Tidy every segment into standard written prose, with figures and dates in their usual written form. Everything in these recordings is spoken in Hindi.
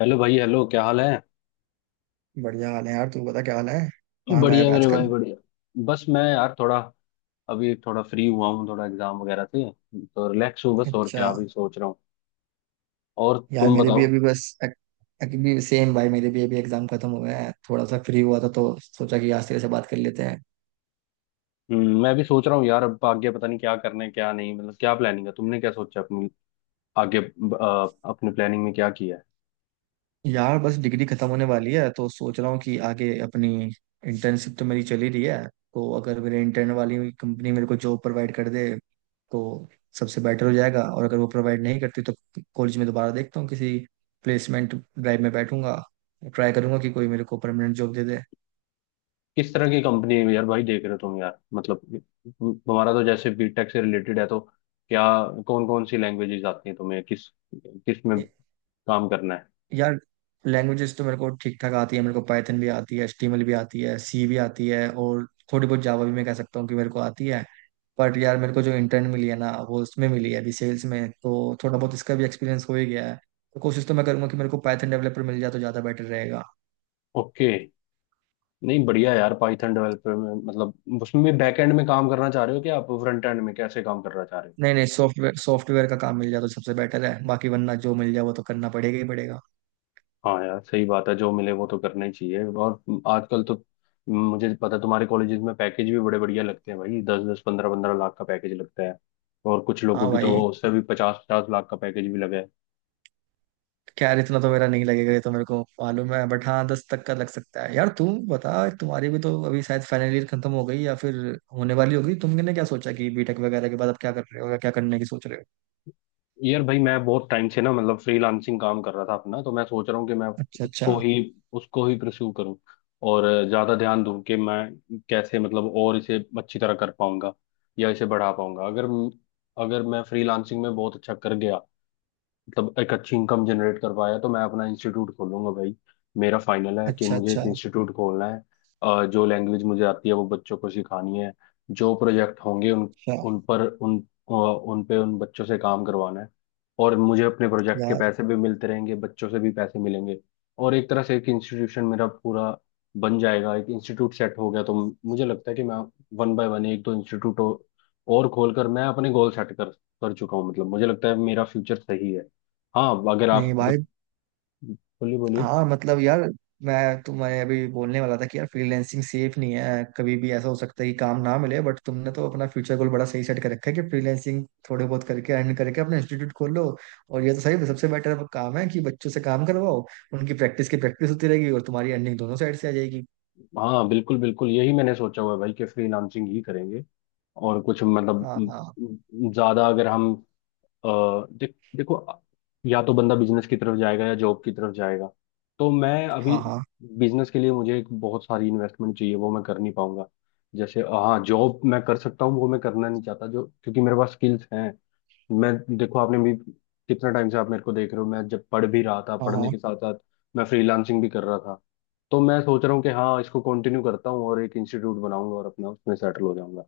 हेलो भाई, हेलो। क्या हाल है? बढ़िया हाल है यार। तू बता क्या हाल है। कहाँ गायब बढ़िया है मेरे आजकल। भाई, बढ़िया। बस मैं यार थोड़ा अभी थोड़ा फ्री हुआ हूँ थोड़ा एग्जाम वगैरह से, तो रिलैक्स हूँ बस, और क्या अच्छा। अभी सोच रहा हूँ। और यार तुम मेरे भी बताओ? अभी अभी सेम भाई। मेरे भी अभी एग्जाम खत्म हुए हैं। थोड़ा सा फ्री हुआ था तो सोचा कि आज तेरे से बात कर लेते हैं। मैं भी सोच रहा हूँ यार, अब आगे पता नहीं क्या करना है क्या नहीं, मतलब क्या प्लानिंग है? तुमने क्या सोचा अपनी आगे? अपने प्लानिंग में क्या किया है? यार बस डिग्री खत्म होने वाली है तो सोच रहा हूँ कि आगे अपनी इंटर्नशिप तो मेरी चली रही है। तो अगर मेरे इंटर्न वाली कंपनी मेरे को जॉब प्रोवाइड कर दे तो सबसे बेटर हो जाएगा। और अगर वो प्रोवाइड नहीं करती तो कॉलेज में दोबारा देखता हूँ। किसी प्लेसमेंट ड्राइव में बैठूंगा। ट्राई करूंगा कि कोई मेरे को परमानेंट जॉब दे किस तरह की कंपनी है यार भाई, देख रहे हो तुम, यार मतलब तुम्हारा तो जैसे बीटेक से रिलेटेड है, तो क्या कौन कौन सी लैंग्वेजेस आती हैं तुम्हें? किस किस में दे। काम करना है? यार लैंग्वेजेस तो मेरे को ठीक ठाक आती है। मेरे को पाइथन भी आती है, एचटीएमएल भी आती है, सी भी आती है और थोड़ी बहुत जावा भी मैं कह सकता हूँ कि मेरे को आती है। बट यार मेरे को जो इंटर्न मिली है ना वो उसमें मिली है अभी सेल्स में, तो थोड़ा बहुत इसका भी एक्सपीरियंस हो ही गया है। तो कोशिश तो मैं करूंगा कि मेरे को पाइथन डेवलपर मिल जाए तो ज़्यादा बेटर रहेगा। ओके। नहीं, बढ़िया यार, पाइथन डेवलपर में मतलब उसमें भी बैकएंड में काम करना चाह रहे हो कि आप फ्रंट एंड में कैसे काम करना चाह रहे हो? नहीं नहीं, सॉफ्टवेयर सॉफ्टवेयर का काम मिल जाए तो सबसे बेटर है, बाकी वरना जो मिल जाए वो तो करना पड़ेगा ही पड़ेगा। हाँ यार सही बात है, जो मिले वो तो करना ही चाहिए। और आजकल तो मुझे पता है तुम्हारे कॉलेजेस में पैकेज भी बड़े बढ़िया लगते हैं भाई, दस दस पंद्रह पंद्रह लाख का पैकेज लगता है। और कुछ लोगों हाँ की तो भाई। उससे भी पचास पचास लाख का पैकेज भी लगा है। क्या यार, इतना तो मेरा नहीं लगेगा, ये तो मेरे को मालूम है। बट हाँ 10 तक का लग सकता है। यार तुम बता, तुम्हारी भी तो अभी शायद फाइनल ईयर खत्म हो गई या फिर होने वाली होगी। तुमने क्या सोचा कि बीटेक वगैरह के बाद अब क्या कर रहे हो या क्या करने की सोच रहे हो। यार भाई मैं बहुत टाइम से ना, मतलब फ्रीलांसिंग काम कर रहा था अपना, तो मैं सोच रहा हूँ कि मैं अच्छा उसको अच्छा। ही उसको ही प्रस्यू करूँ और ज़्यादा ध्यान दूँ कि मैं कैसे, मतलब और इसे अच्छी तरह कर पाऊंगा या इसे बढ़ा पाऊंगा। अगर अगर मैं फ्रीलांसिंग में बहुत अच्छा कर गया, मतलब एक अच्छी इनकम जनरेट कर पाया, तो मैं अपना इंस्टीट्यूट खोलूंगा भाई। मेरा फाइनल है कि अच्छा मुझे एक अच्छा। इंस्टीट्यूट खोलना है। जो लैंग्वेज मुझे आती है वो बच्चों को सिखानी है। जो प्रोजेक्ट होंगे, उन अच्छा। उन पर उन अ, उन पे उन बच्चों से काम करवाना है। और मुझे अपने प्रोजेक्ट के यार पैसे भी मिलते रहेंगे, बच्चों से भी पैसे मिलेंगे। और एक तरह से एक इंस्टीट्यूशन मेरा पूरा बन जाएगा। एक इंस्टीट्यूट सेट हो गया तो मुझे लगता है कि मैं वन बाय वन एक दो इंस्टीट्यूट और खोलकर मैं अपने गोल सेट कर कर चुका हूँ, मतलब मुझे लगता है मेरा फ्यूचर सही है। हाँ, अगर नहीं आप भाई। कुछ, बोलिए बोलिए। हाँ मतलब यार, मैं तुम्हें अभी बोलने वाला था कि यार फ्रीलैंसिंग सेफ नहीं है। कभी भी ऐसा हो सकता है कि काम ना मिले। बट तुमने तो अपना फ्यूचर गोल बड़ा सही सेट कर रखा है कि फ्रीलैंसिंग थोड़े बहुत करके अर्न करके अपना इंस्टीट्यूट खोल लो। और ये तो सही सबसे बेटर काम है कि बच्चों से काम करवाओ। उनकी प्रैक्टिस होती रहेगी और तुम्हारी अर्निंग दोनों साइड से आ जाएगी। हाँ, बिल्कुल बिल्कुल यही मैंने सोचा हुआ है भाई कि फ्रीलांसिंग ही करेंगे। और कुछ, मतलब हाँ हाँ। ज्यादा अगर हम अ, देखो या तो बंदा बिजनेस की तरफ जाएगा या जॉब की तरफ जाएगा। तो मैं अभी हाँ हाँ। बिजनेस के लिए, मुझे एक बहुत सारी इन्वेस्टमेंट चाहिए, वो मैं कर नहीं पाऊंगा। जैसे हाँ जॉब मैं कर सकता हूँ, वो मैं करना नहीं चाहता जो, क्योंकि मेरे पास स्किल्स हैं। मैं, देखो आपने भी कितना टाइम से आप मेरे को देख रहे हो, मैं जब पढ़ भी रहा था, हाँ पढ़ने हाँ। के साथ साथ मैं फ्रीलांसिंग भी कर रहा था। तो मैं सोच रहा हूँ कि हाँ इसको कंटिन्यू करता हूँ और एक इंस्टीट्यूट बनाऊंगा और अपना उसमें सेटल हो जाऊंगा।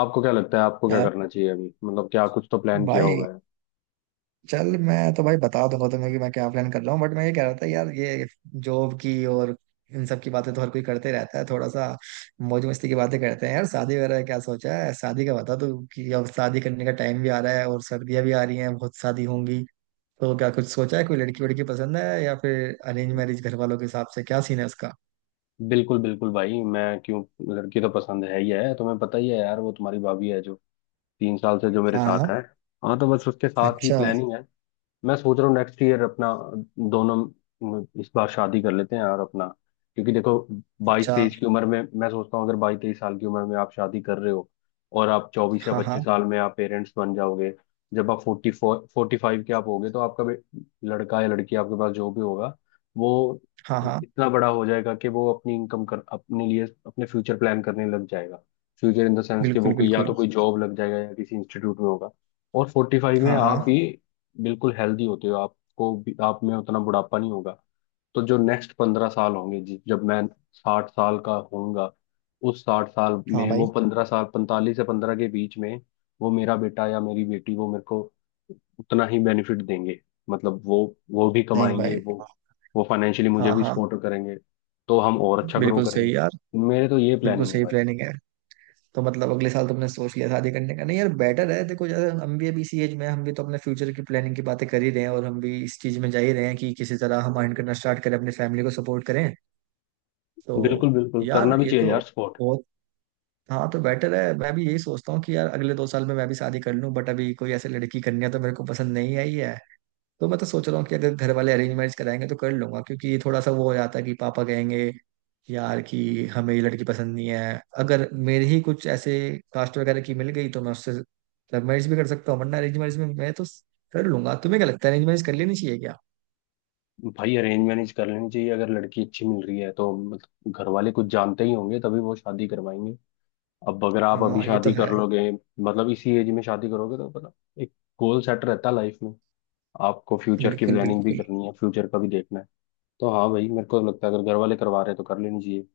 आपको क्या लगता है आपको क्या यार करना चाहिए अभी, मतलब क्या कुछ तो प्लान किया भाई, होगा है? चल मैं तो भाई बता दूंगा तुम्हें कि मैं क्या प्लान कर रहा हूँ। बट मैं ये कह रहा था यार, ये जॉब की और इन सब की बातें तो हर कोई करते रहता है। थोड़ा सा मौज मस्ती की बातें करते हैं यार। शादी वगैरह क्या सोचा है, शादी का बता तू, कि अब शादी करने का टाइम भी आ रहा है और सर्दियां भी आ रही हैं, बहुत शादी होंगी। तो क्या कुछ सोचा है, कोई लड़की वड़की पसंद है या फिर अरेंज मैरिज घर वालों के हिसाब से, क्या सीन है उसका। बिल्कुल बिल्कुल भाई, मैं क्यों, लड़की तो पसंद है ही है, तुम्हें पता ही है यार, वो तुम्हारी भाभी है जो 3 साल से जो मेरे हाँ साथ हाँ। है। हाँ, तो बस उसके साथ ही अच्छा। प्लानिंग है। मैं सोच रहा हूँ नेक्स्ट ईयर अपना दोनों इस बार शादी कर लेते हैं और अपना, क्योंकि देखो बाईस अच्छा। तेईस की उम्र में मैं सोचता हूँ, अगर 22-23 साल की उम्र में आप शादी कर रहे हो और आप 24 या हाँ हाँ। 25 साल में आप पेरेंट्स बन जाओगे, जब आप 44-45 के आप होगे तो आपका लड़का या लड़की आपके पास जो भी होगा वो हाँ हाँ। इतना बड़ा हो जाएगा कि वो अपनी इनकम कर, अपने लिए अपने फ्यूचर प्लान करने लग जाएगा। फ्यूचर इन द सेंस कि वो बिल्कुल या बिल्कुल। तो कोई जॉब लग जाएगा या किसी इंस्टीट्यूट में होगा। और 45 में हाँ आप हाँ। भी बिल्कुल हेल्दी होते हो, आपको भी आप में उतना बुढ़ापा नहीं होगा। तो जो नेक्स्ट 15 साल होंगे जब मैं 60 साल का होऊंगा, उस 60 साल हाँ में भाई। वो 15 साल, 45 से 15 के बीच में वो मेरा बेटा या मेरी बेटी वो मेरे को उतना ही बेनिफिट देंगे, मतलब वो भी नहीं कमाएंगे, भाई। वो फाइनेंशियली मुझे हाँ भी हाँ। सपोर्ट करेंगे। तो हम और अच्छा ग्रो बिल्कुल करेंगे। सही यार। मेरे तो ये बिल्कुल प्लानिंग है सही भाई। प्लानिंग है। तो मतलब अगले साल तुमने सोच लिया शादी करने का। नहीं यार बेटर है, देखो जैसे हम भी अभी इसी एज में हैं, हम भी तो अपने फ्यूचर की प्लानिंग की बातें कर ही रहे हैं और हम भी इस चीज में जा ही रहे हैं कि किसी तरह हम अर्न करना स्टार्ट करें, अपनी फैमिली को सपोर्ट करें। बिल्कुल तो बिल्कुल यार करना भी ये चाहिए तो यार सपोर्ट। बहुत। हाँ तो बेटर है, मैं भी यही सोचता हूँ कि यार अगले 2 साल में मैं भी शादी कर लूँ। बट अभी कोई ऐसी लड़की कन्या तो मेरे को पसंद नहीं आई है। तो मैं तो सोच रहा हूँ कि अगर घर वाले अरेंज मैरिज कराएंगे तो कर लूंगा, क्योंकि ये थोड़ा सा वो हो जाता है कि पापा कहेंगे यार कि हमें ये लड़की पसंद नहीं है। अगर मेरे ही कुछ ऐसे कास्ट वगैरह की मिल गई तो मैं उससे लव मैरिज भी कर सकता हूँ, वरना अरेंज मैरिज में मैं तो कर लूंगा। तुम्हें क्या लगता है, अरेंज मैरिज कर लेनी चाहिए क्या। भाई अरेंज मैरिज कर लेनी चाहिए, अगर लड़की अच्छी मिल रही है तो, मतलब घर वाले कुछ जानते ही होंगे तभी वो शादी करवाएंगे। अब अगर आप अभी हाँ ये तो शादी कर है। लोगे, मतलब इसी एज में शादी करोगे तो पता, एक गोल सेट रहता है लाइफ में। आपको फ्यूचर की बिल्कुल प्लानिंग भी बिल्कुल। करनी है, फ्यूचर का भी देखना है। तो हाँ भाई मेरे को लगता है अगर घर वाले करवा रहे हैं तो कर लेनी चाहिए।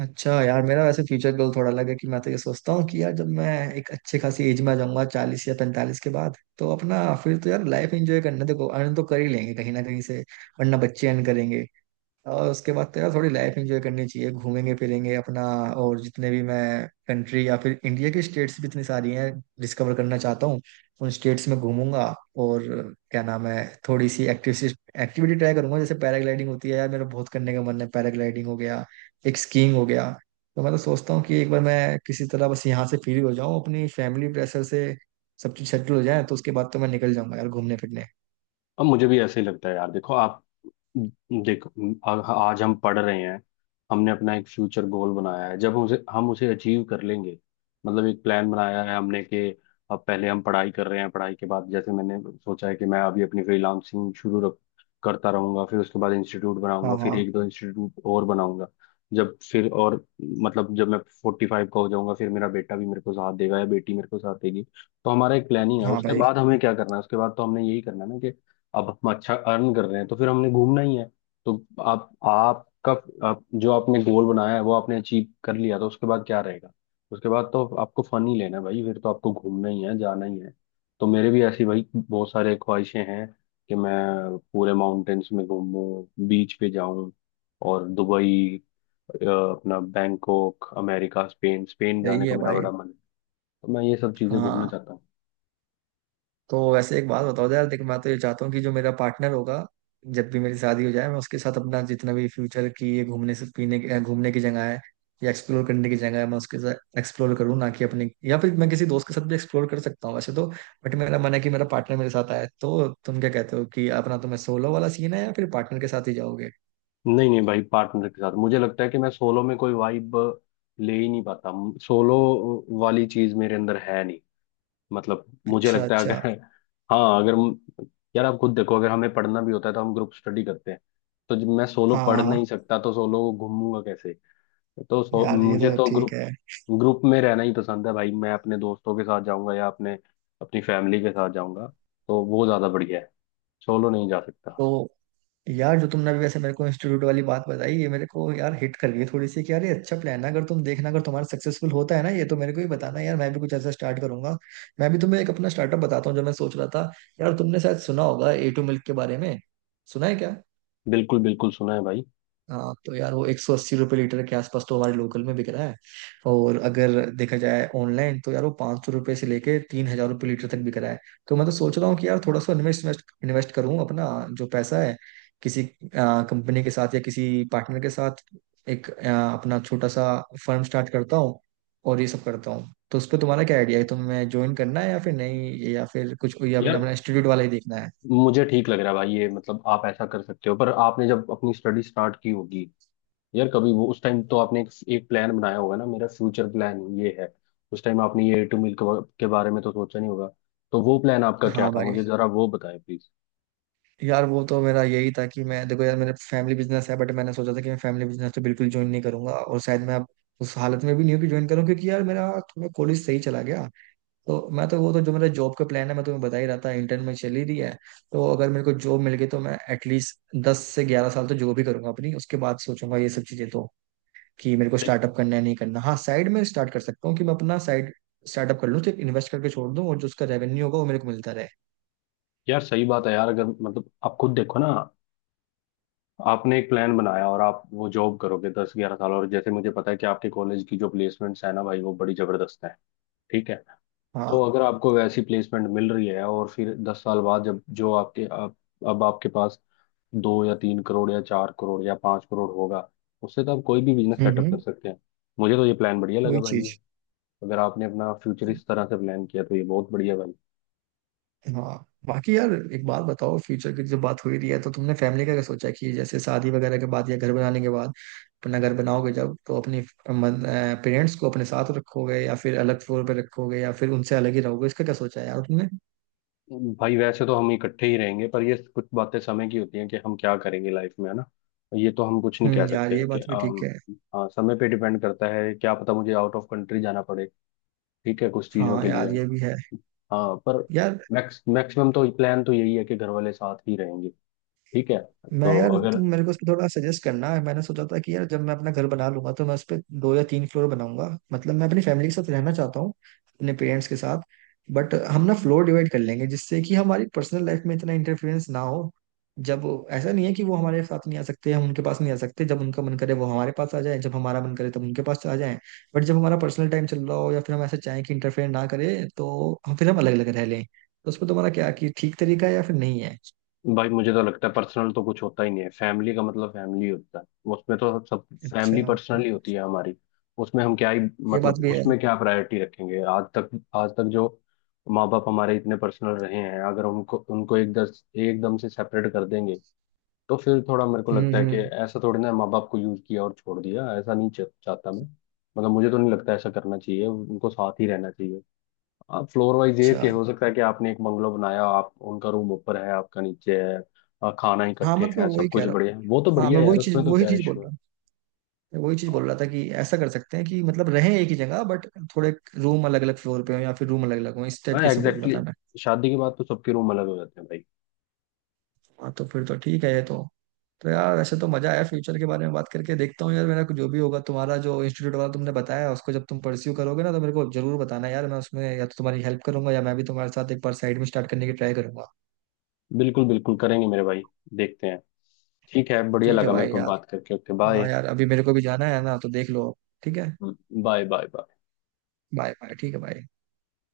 अच्छा यार, मेरा वैसे फ्यूचर गोल थोड़ा अलग है कि मैं तो ये सोचता हूँ कि यार जब मैं एक अच्छे खासी एज में आ जाऊंगा, 40 या 45 के बाद, तो अपना फिर तो यार लाइफ एंजॉय करना। देखो अर्न तो कर ही लेंगे कहीं ना कहीं से, वरना बच्चे अर्न करेंगे। और उसके बाद तो यार थोड़ी लाइफ एंजॉय करनी चाहिए। घूमेंगे फिरेंगे अपना, और जितने भी मैं कंट्री या फिर इंडिया की स्टेट्स भी इतनी सारी हैं, डिस्कवर करना चाहता हूँ। उन स्टेट्स में घूमूंगा। और क्या नाम है, थोड़ी सी एक्टिविटी ट्राई करूंगा, जैसे पैराग्लाइडिंग होती है, यार मेरा बहुत करने का मन है। पैराग्लाइडिंग हो गया, एक स्कीइंग हो गया। तो मैं तो सोचता हूँ कि एक बार मैं किसी तरह बस यहाँ से फ्री हो जाऊँ, अपनी फैमिली प्रेशर से सब चीज सेटल हो जाए, तो उसके बाद तो मैं निकल जाऊंगा यार घूमने फिरने। अब मुझे भी ऐसे ही लगता है यार, देखो आप, देखो, आ- आज हम पढ़ रहे हैं, हमने अपना एक फ्यूचर गोल बनाया है, जब उसे हम उसे अचीव कर लेंगे, मतलब एक प्लान बनाया है हमने कि अब पहले हम पढ़ाई कर रहे हैं, पढ़ाई के बाद जैसे मैंने सोचा है कि मैं अभी अपनी फ्रीलांसिंग शुरू करता रहूंगा, फिर उसके बाद इंस्टीट्यूट हाँ बनाऊंगा, फिर हाँ। एक दो इंस्टीट्यूट और बनाऊंगा, जब फिर और मतलब जब मैं 45 का हो जाऊंगा फिर मेरा बेटा भी मेरे को साथ देगा या बेटी मेरे को साथ देगी। तो हमारा एक प्लानिंग है हाँ उसके भाई। बाद हमें क्या करना है, उसके बाद तो हमने यही करना है ना। अब हम अच्छा अर्न कर रहे हैं तो फिर हमने घूमना ही है। तो आप आपका आप, जो आपने गोल बनाया है वो आपने अचीव कर लिया तो उसके बाद क्या रहेगा? उसके बाद तो आपको फन ही लेना है भाई, फिर तो आपको घूमना ही है, जाना ही है। तो मेरे भी ऐसी भाई बहुत सारे ख्वाहिशें हैं कि मैं पूरे माउंटेन्स में घूमूं, बीच पे जाऊं, और दुबई, अपना बैंकॉक, अमेरिका, स्पेन, स्पेन सही जाने का है मेरा भाई। बड़ा मन है। तो मैं ये सब चीजें घूमना हाँ चाहता हूँ। तो वैसे एक बात बताओ यार। देख मैं तो ये चाहता हूँ कि जो मेरा पार्टनर होगा, जब भी मेरी शादी हो जाए, मैं उसके साथ अपना जितना भी फ्यूचर की ये घूमने से पीने की घूमने की जगह है या एक्सप्लोर करने की जगह है, मैं उसके साथ एक्सप्लोर करूँ, ना कि अपने। या फिर मैं किसी दोस्त के साथ भी एक्सप्लोर कर सकता हूँ वैसे तो, बट मेरा मन है कि मेरा पार्टनर मेरे साथ आए। तो तुम क्या कहते हो कि अपना तुम्हें सोलो वाला सीन है या फिर पार्टनर के साथ ही जाओगे। नहीं नहीं भाई, पार्टनर के साथ। मुझे लगता है कि मैं सोलो में कोई वाइब ले ही नहीं पाता, सोलो वाली चीज मेरे अंदर है नहीं। मतलब मुझे अच्छा लगता है अच्छा। अगर, हाँ अगर यार आप खुद देखो, अगर हमें पढ़ना भी होता है तो हम ग्रुप स्टडी करते हैं, तो जब मैं सोलो हाँ पढ़ नहीं हाँ। सकता तो सोलो घूमूंगा कैसे? तो सो, यार ये मुझे तो तो ठीक ग्रुप है। ग्रुप में रहना ही पसंद है भाई, मैं अपने दोस्तों के साथ जाऊंगा या अपने अपनी फैमिली के साथ जाऊंगा, तो वो ज्यादा बढ़िया है। सोलो नहीं जा सकता। तो यार जो तुमने अभी वैसे मेरे को इंस्टीट्यूट वाली बात बताई, ये मेरे को यार हिट कर गई थोड़ी सी कि यार ये अच्छा प्लान है। अगर तुम देखना, अगर तुम्हारा सक्सेसफुल होता है ना ये, तो मेरे को ही बताना यार, मैं भी कुछ ऐसा स्टार्ट करूंगा। मैं भी तुम्हें एक अपना स्टार्टअप बताता हूँ जो मैं सोच रहा था। यार तुमने शायद सुना होगा ए टू मिल्क के बारे में। सुना है क्या। बिल्कुल बिल्कुल सुना है भाई। हाँ तो यार वो 180 रुपये लीटर के आसपास तो हमारे लोकल में बिक रहा है। और अगर देखा जाए ऑनलाइन तो यार वो 500 रुपये से लेके 3,000 रुपये लीटर तक बिक रहा है। तो मैं तो सोच रहा हूँ कि यार थोड़ा सा इन्वेस्ट इन्वेस्ट करूँ अपना, जो पैसा है, किसी कंपनी के साथ या किसी पार्टनर के साथ, एक अपना छोटा सा फर्म स्टार्ट करता हूँ और ये सब करता हूँ। तो उस पर तुम्हारा क्या आइडिया है, तुम्हें ज्वाइन करना है या फिर नहीं, या फिर कुछ, या फिर यार अपना इंस्टीट्यूट वाला ही देखना है। मुझे ठीक लग रहा है भाई ये, मतलब आप ऐसा कर सकते हो, पर आपने जब अपनी स्टडी स्टार्ट की होगी यार कभी, वो उस टाइम तो आपने एक प्लान बनाया होगा ना, मेरा फ्यूचर प्लान ये है। उस टाइम आपने ये ए टू मिल के बारे में तो सोचा नहीं होगा। तो वो प्लान आपका क्या हाँ था, भाई। मुझे जरा वो बताएं प्लीज। यार वो तो मेरा यही था कि मैं, देखो यार मेरा फैमिली बिजनेस है, बट मैंने सोचा था कि मैं फैमिली बिजनेस तो बिल्कुल ज्वाइन नहीं करूंगा। और शायद मैं अब उस हालत में भी नहीं हूँ कि ज्वाइन करूँ, क्योंकि यार मेरा थोड़ा कॉलेज सही चला गया। तो मैं तो वो तो जो मेरा जॉब का प्लान है मैं तुम्हें बता ही रहा था, इंटर्न में चल ही रही है। तो अगर मेरे को जॉब मिल गई तो मैं एटलीस्ट 10 से 11 साल तो जॉब ही करूंगा अपनी। उसके बाद सोचूंगा ये सब चीजें तो, कि मेरे को सही। स्टार्टअप करना है, नहीं करना। हाँ साइड में स्टार्ट कर सकता हूँ कि मैं अपना साइड स्टार्टअप कर लूँ, सिर्फ इन्वेस्ट करके छोड़ दूँ और जो उसका रेवेन्यू होगा वो मेरे को मिलता रहे। यार सही बात है यार, अगर मतलब आप खुद देखो ना, आपने एक प्लान बनाया और आप वो जॉब करोगे 10-11 साल, और जैसे मुझे पता है कि आपके कॉलेज की जो प्लेसमेंट्स है ना भाई वो बड़ी जबरदस्त है। ठीक है। तो हाँ। अगर आपको वैसी प्लेसमेंट मिल रही है और फिर 10 साल बाद जब जो आपके आप, अब आपके पास दो या तीन करोड़ या चार करोड़ या पांच करोड़ होगा, उससे तो आप कोई भी बिजनेस सेटअप कर हम्म। सकते हैं। मुझे तो ये प्लान बढ़िया लगा वही भाई ये, चीज। अगर आपने अपना फ्यूचर इस तरह से प्लान किया तो ये बहुत बढ़िया भाई। हाँ बाकी यार एक बात बताओ, फ्यूचर की जब बात हो ही रही है तो तुमने फैमिली का क्या सोचा है, कि जैसे शादी वगैरह के बाद या घर बनाने के बाद अपना घर बनाओगे जब, तो अपने पेरेंट्स को अपने साथ रखोगे या फिर अलग फ्लोर पे रखोगे या फिर उनसे अलग ही रहोगे। इसका क्या सोचा है यार तुमने। भाई वैसे तो हम इकट्ठे ही रहेंगे, पर ये कुछ बातें समय की होती हैं कि हम क्या करेंगे लाइफ में, है ना। ये तो हम कुछ नहीं कह यार सकते ये हैं कि बात भी ठीक है। हाँ समय पे डिपेंड करता है, क्या पता मुझे आउट ऑफ कंट्री जाना पड़े। ठीक है कुछ चीजों हाँ के लिए। यार ये भी है। हाँ पर यार मैक्स मैक्सिमम तो प्लान तो यही है कि घर वाले साथ ही रहेंगे। ठीक है। मैं, तो यार तुम अगर, मेरे को उस पे थोड़ा सजेस्ट करना है। मैंने सोचा था कि यार जब मैं अपना घर बना लूंगा तो मैं उस पे 2 या 3 फ्लोर बनाऊंगा। मतलब मैं अपनी फैमिली के साथ रहना चाहता हूँ, अपने पेरेंट्स के साथ। बट हम ना फ्लोर डिवाइड कर लेंगे जिससे कि हमारी पर्सनल लाइफ में इतना इंटरफेरेंस ना हो। ऐसा नहीं है कि वो हमारे साथ नहीं आ सकते, हम उनके पास नहीं आ सकते। जब उनका मन करे वो हमारे पास आ जाए, जब हमारा मन करे तब उनके पास आ जाए। बट जब हमारा पर्सनल टाइम चल रहा हो या फिर हम ऐसा चाहें कि इंटरफेयर ना करे, तो हम फिर हम अलग अलग रह लें। तो उस पर तुम्हारा क्या, कि ठीक तरीका है या फिर नहीं है। भाई मुझे तो लगता है पर्सनल तो कुछ होता ही नहीं है, फैमिली का मतलब फैमिली होता है। उसमें तो सब सब अच्छा फैमिली पर्सनल ही होती है हमारी। उसमें हम क्या ही, ये मतलब बात भी है। उसमें क्या प्रायोरिटी रखेंगे? आज तक जो माँ बाप हमारे इतने पर्सनल रहे हैं, अगर उनको उनको एक दस एकदम से सेपरेट कर देंगे तो फिर थोड़ा मेरे को लगता है कि हम्म। ऐसा थोड़ी ना माँ बाप को यूज किया और छोड़ दिया, ऐसा नहीं चाहता मैं। मतलब मुझे तो नहीं लगता ऐसा करना चाहिए, उनको साथ ही रहना चाहिए। आप फ्लोर वाइज ये अच्छा। कि हो सकता है कि आपने एक बंगलो बनाया, आप उनका रूम ऊपर है आपका नीचे है, खाना हाँ इकट्ठे मतलब है, मैं सब वही कह कुछ रहा हूँ। बढ़िया है, वो तो हाँ बढ़िया मैं है यार वही चीज उसमें तो क्या बोल इशू है। रहा हूँ। मैं वही चीज बोल रहा था कि ऐसा कर सकते हैं कि मतलब रहें एक ही जगह, बट थोड़े रूम अलग अलग फ्लोर पे हो या फिर रूम अलग अलग हो, इस टाइप हाँ कैसे बोल रहा एग्जैक्टली था मैं। exactly, शादी के बाद तो सबके रूम अलग हो जाते हैं भाई। हाँ तो फिर तो ठीक है ये तो। तो यार वैसे तो मजा आया फ्यूचर के बारे में बात करके। देखता हूँ यार मेरा कुछ जो भी होगा। तुम्हारा जो इंस्टीट्यूट वाला तुमने बताया उसको जब तुम परस्यू करोगे ना, तो मेरे को जरूर बताना यार, मैं उसमें या तो तुम्हारी हेल्प करूंगा या मैं भी तुम्हारे साथ एक बार साइड में स्टार्ट करने की ट्राई करूंगा। बिल्कुल बिल्कुल करेंगे मेरे भाई। देखते हैं। ठीक है, बढ़िया ठीक है लगा मेरे भाई। को यार बात करके। ओके हाँ बाय यार अभी मेरे को भी जाना है ना तो देख लो। ठीक है। Bye bye bye. Bye bye. ठीक है बाय।